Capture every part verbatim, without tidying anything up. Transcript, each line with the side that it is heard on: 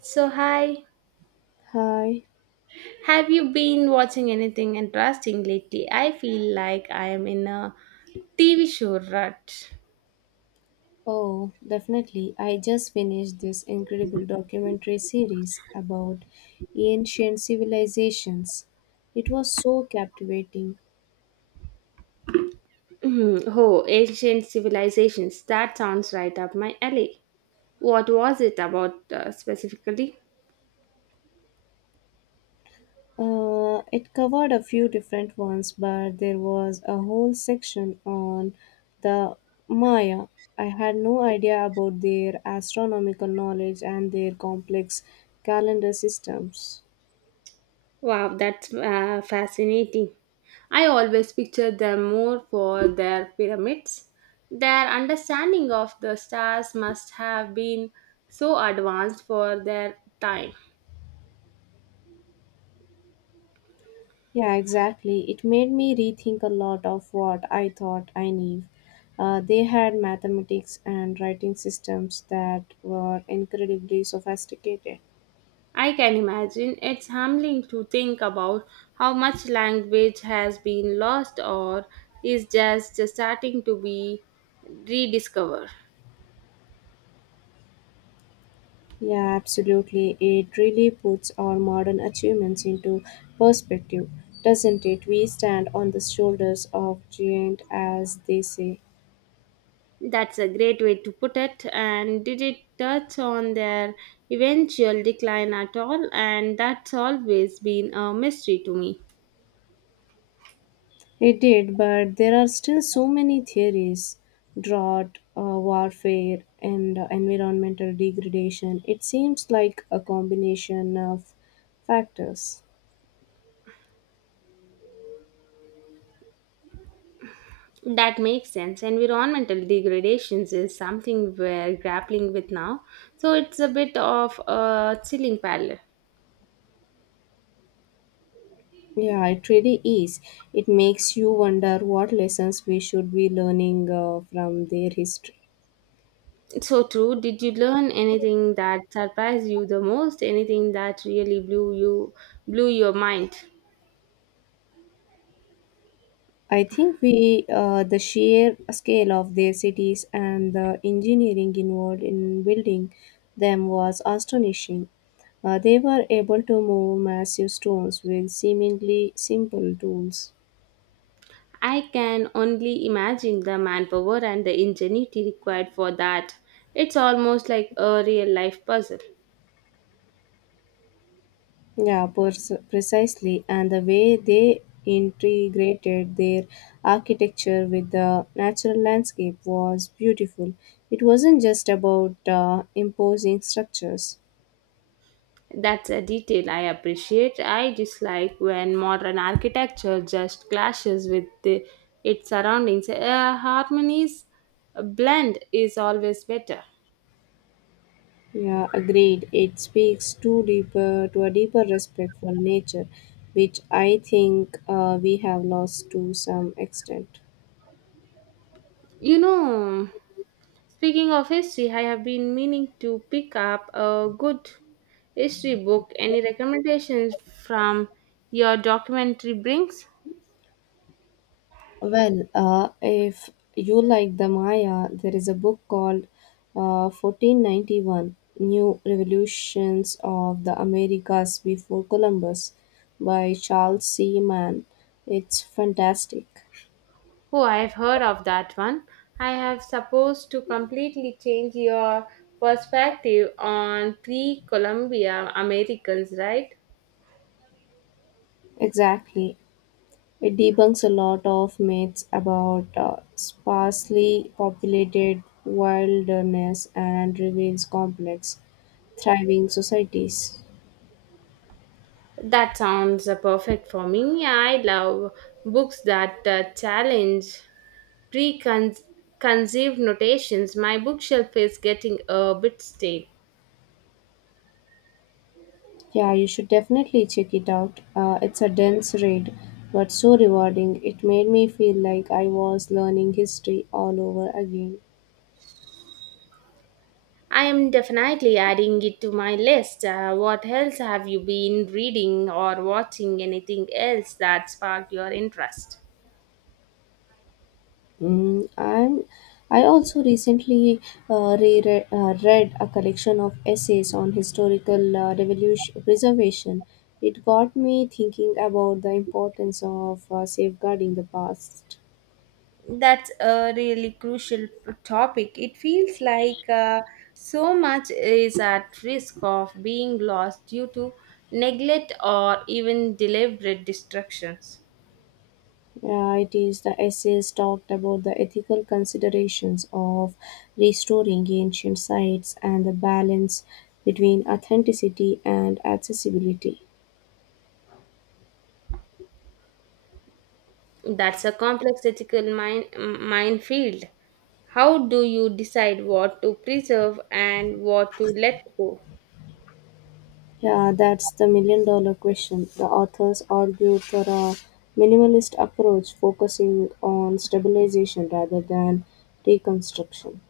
right: So, hi.
left: Hi.
right: Have you been watching anything interesting lately? I feel like I am in a T V show rut.
left: Oh, definitely. I just finished this incredible documentary series about ancient civilizations. It was so captivating.
right: Hmm, oh, ancient civilizations. That sounds right up my alley. What was it about, uh, specifically?
left: Uh, it covered a few different ones, but there was a whole section on the Maya. I had no idea about their astronomical knowledge and their complex calendar systems.
right: Wow, that's uh, fascinating. I always picture them more for their pyramids. Their understanding of the stars must have been so advanced for their time.
left: Yeah, exactly. It made me rethink a lot of what I thought I knew. Uh, they had mathematics and writing systems that were incredibly sophisticated.
right: I can imagine it's humbling to think about how much language has been lost or is just starting to be rediscovered.
left: Yeah, absolutely. It really puts our modern achievements into perspective, doesn't it? We stand on the shoulders of giant, as they say.
right: That's a great way to put it. And did it touch on their eventual decline at all? And that's always been a mystery to me.
left: It did, but there are still so many theories drought, uh, warfare, and uh, environmental degradation. It seems like a combination of factors.
right: That makes sense. Environmental degradations is something we're grappling with now, so it's a bit of a chilling parallel.
left: Yeah, it really is. It makes you wonder what lessons we should be learning uh, from their history.
right: So true. Did you learn anything that surprised you the most? Anything that really blew you blew your mind?
left: I think we uh, the sheer scale of their cities and the engineering involved in building them was astonishing. Uh, they were able to move massive stones with seemingly simple tools.
right: I can only imagine the manpower and the ingenuity required for that. It's almost like a real life puzzle.
left: Yeah, pers- precisely. And the way they integrated their architecture with the natural landscape was beautiful. It wasn't just about uh, imposing structures.
right: That's a detail I appreciate. I dislike when modern architecture just clashes with the, its surroundings. A harmonies blend is always better.
left: Yeah, agreed. It speaks to deeper to a deeper respect for nature, which I think uh, we have lost to some extent.
right: You know, Speaking of history, I have been meaning to pick up a good history book. Any recommendations from your documentary brings?
left: Well, uh, if you like the Maya, there is a book called uh, fourteen ninety-one New Revolutions of the Americas Before Columbus by Charles C. Mann. It's fantastic.
right: Oh, I've heard of that one. I have supposed to completely change your perspective on pre-Columbia Americans, right?
left: Exactly. It debunks a lot of myths about uh, sparsely populated wilderness and reveals complex, thriving societies.
right: That sounds uh, perfect for me. I love books that uh, challenge preconceived notations. My bookshelf is getting a bit stale.
left: Yeah, you should definitely check it out. Uh, it's a dense read, but so rewarding. It made me feel like I was learning history all over again.
right: I am definitely adding it to my list. Uh, what else have you been reading or watching? Anything else that sparked your interest?
left: Mm, am I also recently uh, re- uh, read a collection of essays on historical uh, revolution preservation. It got me thinking about the importance of uh, safeguarding the past.
right: That's a really crucial p- topic. It feels like uh, so much is at risk of being lost due to neglect or even deliberate destructions.
left: Yeah, it is the essays talked about the ethical considerations of restoring ancient sites and the balance between authenticity and accessibility.
right: That's a complex ethical mine, m- minefield. How do you decide what to preserve and what to let go?
left: Yeah, that's the million dollar question. The authors argued for a minimalist approach focusing on stabilization rather than reconstruction.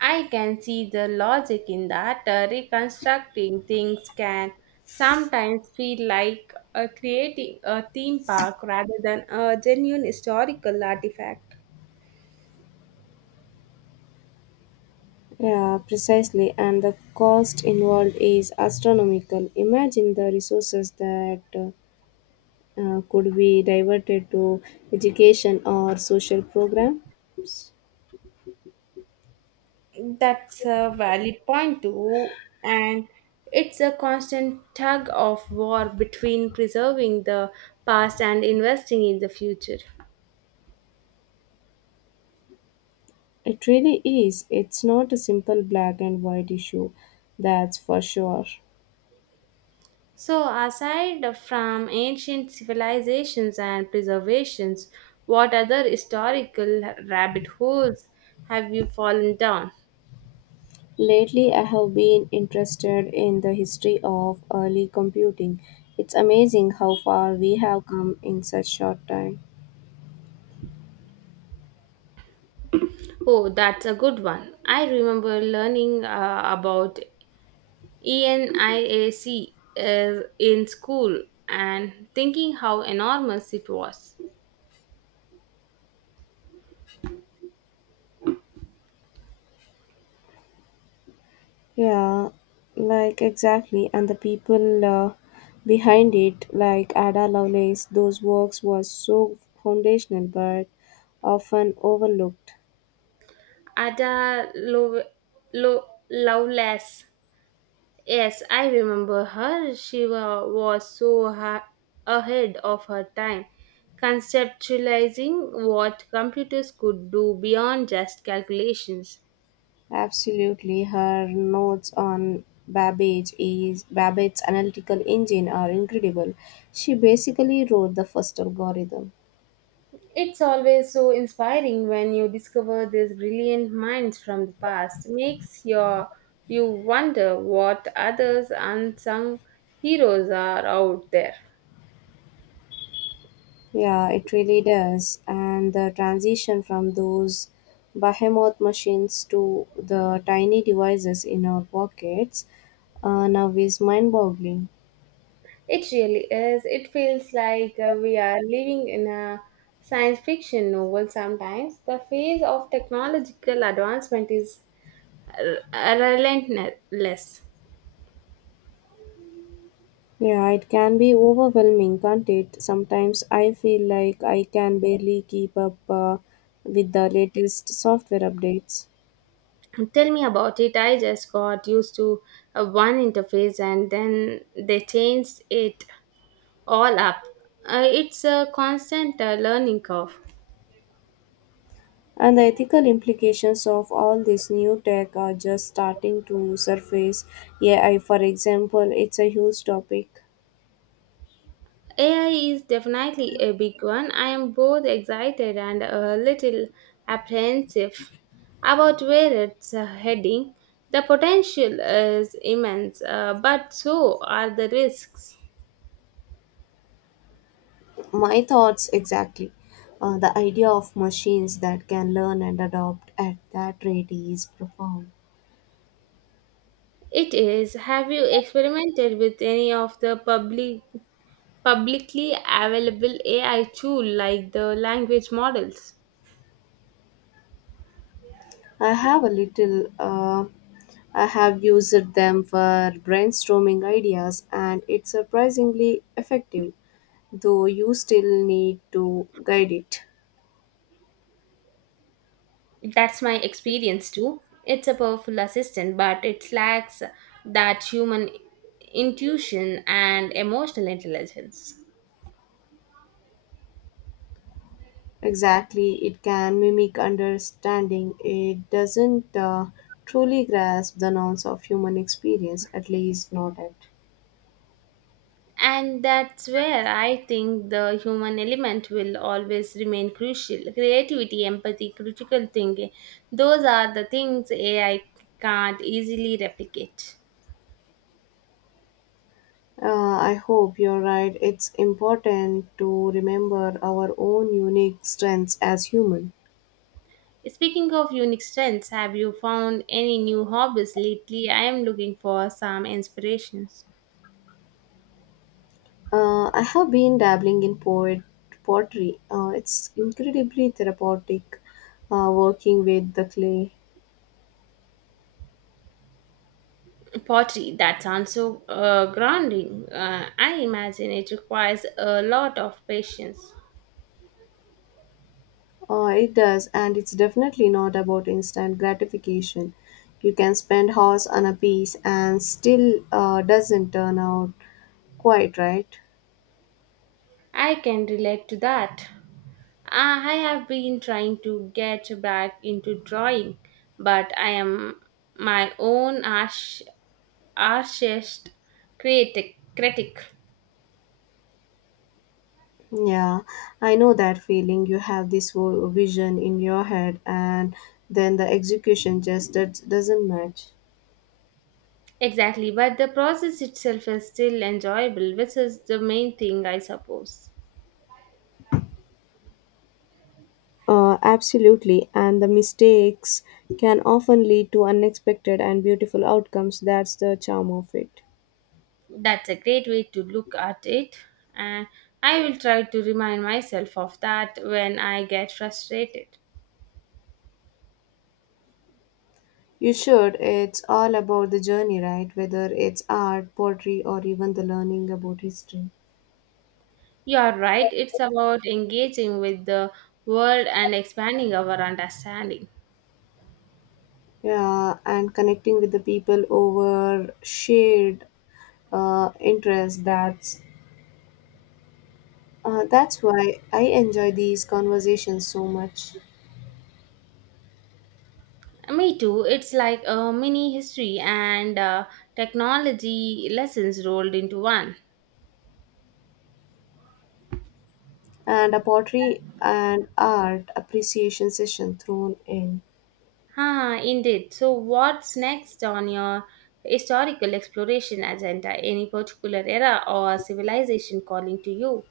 right: I can see the logic in that. Uh, reconstructing things can sometimes feel like uh, creating a theme park rather than a genuine historical artifact.
left: Yeah, precisely. And the cost involved is astronomical. Imagine the resources that uh, uh, could be diverted to education or social programs.
right: That's a valid point, too. And it's a constant tug of war between preserving the past and investing in the future.
left: It really is. It's not a simple black and white issue, that's for sure.
right: So, aside from ancient civilizations and preservations, what other historical rabbit holes have you fallen down?
left: Lately, I have been interested in the history of early computing. It's amazing how far we have come in such short time.
right: Oh, that's a good one. I remember learning uh, about ENIAC uh, in school and thinking how enormous it was.
left: Yeah, like exactly, and the people uh, behind it, like Ada Lovelace, those works was so foundational but often overlooked.
right: Ada Lo- Lo- Lovelace. Yes, I remember her. She wa- was so ha- ahead of her time, conceptualizing what computers could do beyond just calculations.
left: Absolutely, her notes on Babbage is Babbage's analytical engine are incredible. She basically wrote the first algorithm.
right: It's always so inspiring when you discover these brilliant minds from the past. Makes your you wonder what others unsung heroes are out there.
left: Yeah, it really does. And the transition from those behemoth machines to the tiny devices in our pockets uh, now is mind boggling.
right: It really is. It feels like uh, we are living in a science fiction novel sometimes. The phase of technological advancement is r- relentless.
left: Yeah, it can be overwhelming, can't it? Sometimes I feel like I can barely keep up uh, with the latest software updates.
right: Tell me about it. I just got used to uh, one interface and then they changed it all up. Uh, it's a constant uh, learning curve.
left: And the ethical implications of all this new tech are just starting to surface. Yeah, I for example, it's a huge topic.
right: A I is definitely a big one. I am both excited and a little apprehensive about where it's uh, heading. The potential is immense, uh, but so are the risks.
left: My thoughts exactly, uh, the idea of machines that can learn and adopt at that rate is profound.
right: It is. Have you experimented with any of the public publicly available A I tool like the language models?
left: I have a little, uh, I have used them for brainstorming ideas, and it's surprisingly effective, though you still need to guide it.
right: That's my experience too. It's a powerful assistant, but it lacks that human intuition and emotional intelligence.
left: Exactly, it can mimic understanding, it doesn't uh, truly grasp the nuance of human experience, at least not at.
right: And that's where I think the human element will always remain crucial. Creativity, empathy, critical thinking, those are the things A I can't easily replicate.
left: Uh, I hope you're right. It's important to remember our own unique strengths as human.
right: Speaking of unique strengths, have you found any new hobbies lately? I am looking for some inspirations.
left: Uh, I have been dabbling in poet pottery. Uh, it's incredibly therapeutic uh, working with the clay.
right: Pottery, that sounds so uh, grounding. Uh, I imagine it requires a lot of patience.
left: Uh, it does, and it's definitely not about instant gratification. You can spend hours on a piece and still uh, doesn't turn out quite right.
right: I can relate to that. Uh, I have been trying to get back into drawing, but I am my own arch- archest critic. critic.
left: Yeah, I know that feeling. You have this whole vision in your head, and then the execution just does- doesn't match.
right: Exactly, but the process itself is still enjoyable, which is the main thing, I suppose.
left: Uh, absolutely, and the mistakes can often lead to unexpected and beautiful outcomes. That's the charm of it.
right: That's a great way to look at it, and I will try to remind myself of that when I get frustrated.
left: You should. It's all about the journey, right? Whether it's art, poetry, or even the learning about history.
right: You are right, it's about engaging with the world and expanding our understanding.
left: Yeah, and connecting with the people over shared uh, interests. That's Uh, that's why I enjoy these conversations so much.
right: Me too, it's like a mini history and uh, technology lessons rolled into one.
left: And a pottery and art appreciation session thrown in.
right: Ah, indeed. So, what's next on your historical exploration agenda? Any particular era or civilization calling to you?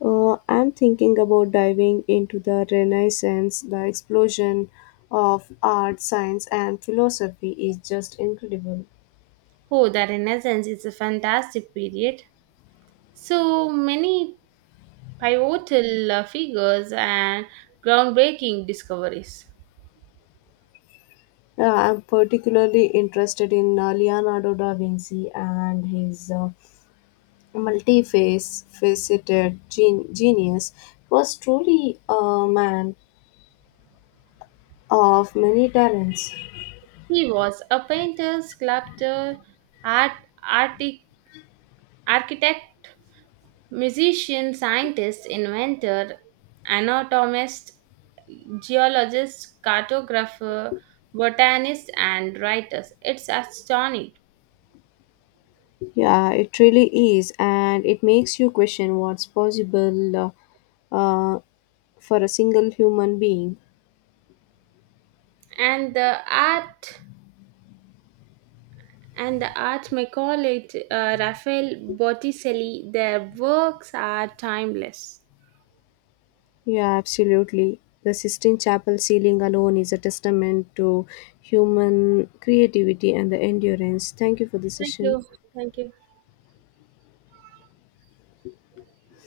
left: Uh, I'm thinking about diving into the Renaissance. The explosion of art, science, and philosophy is just incredible.
right: Oh, the Renaissance is a fantastic period. So many pivotal uh, figures and groundbreaking discoveries.
left: Uh, I'm particularly interested in uh, Leonardo da Vinci and his uh, multifaceted gen- genius. He was truly a man of many talents.
right: He was a painter, sculptor, art, arti- architect, musician, scientist, inventor, anatomist, geologist, cartographer, botanist, and writer. It's astonishing.
left: Yeah, it really is, and it makes you question what's possible uh, uh, for a single human being.
right: And the art and the art may call it uh, Raphael Botticelli. Their works are timeless.
left: Yeah, absolutely. The Sistine Chapel ceiling alone is a testament to human creativity and the endurance. Thank you for the
right: Thank you.
left: session.
right: Thank you.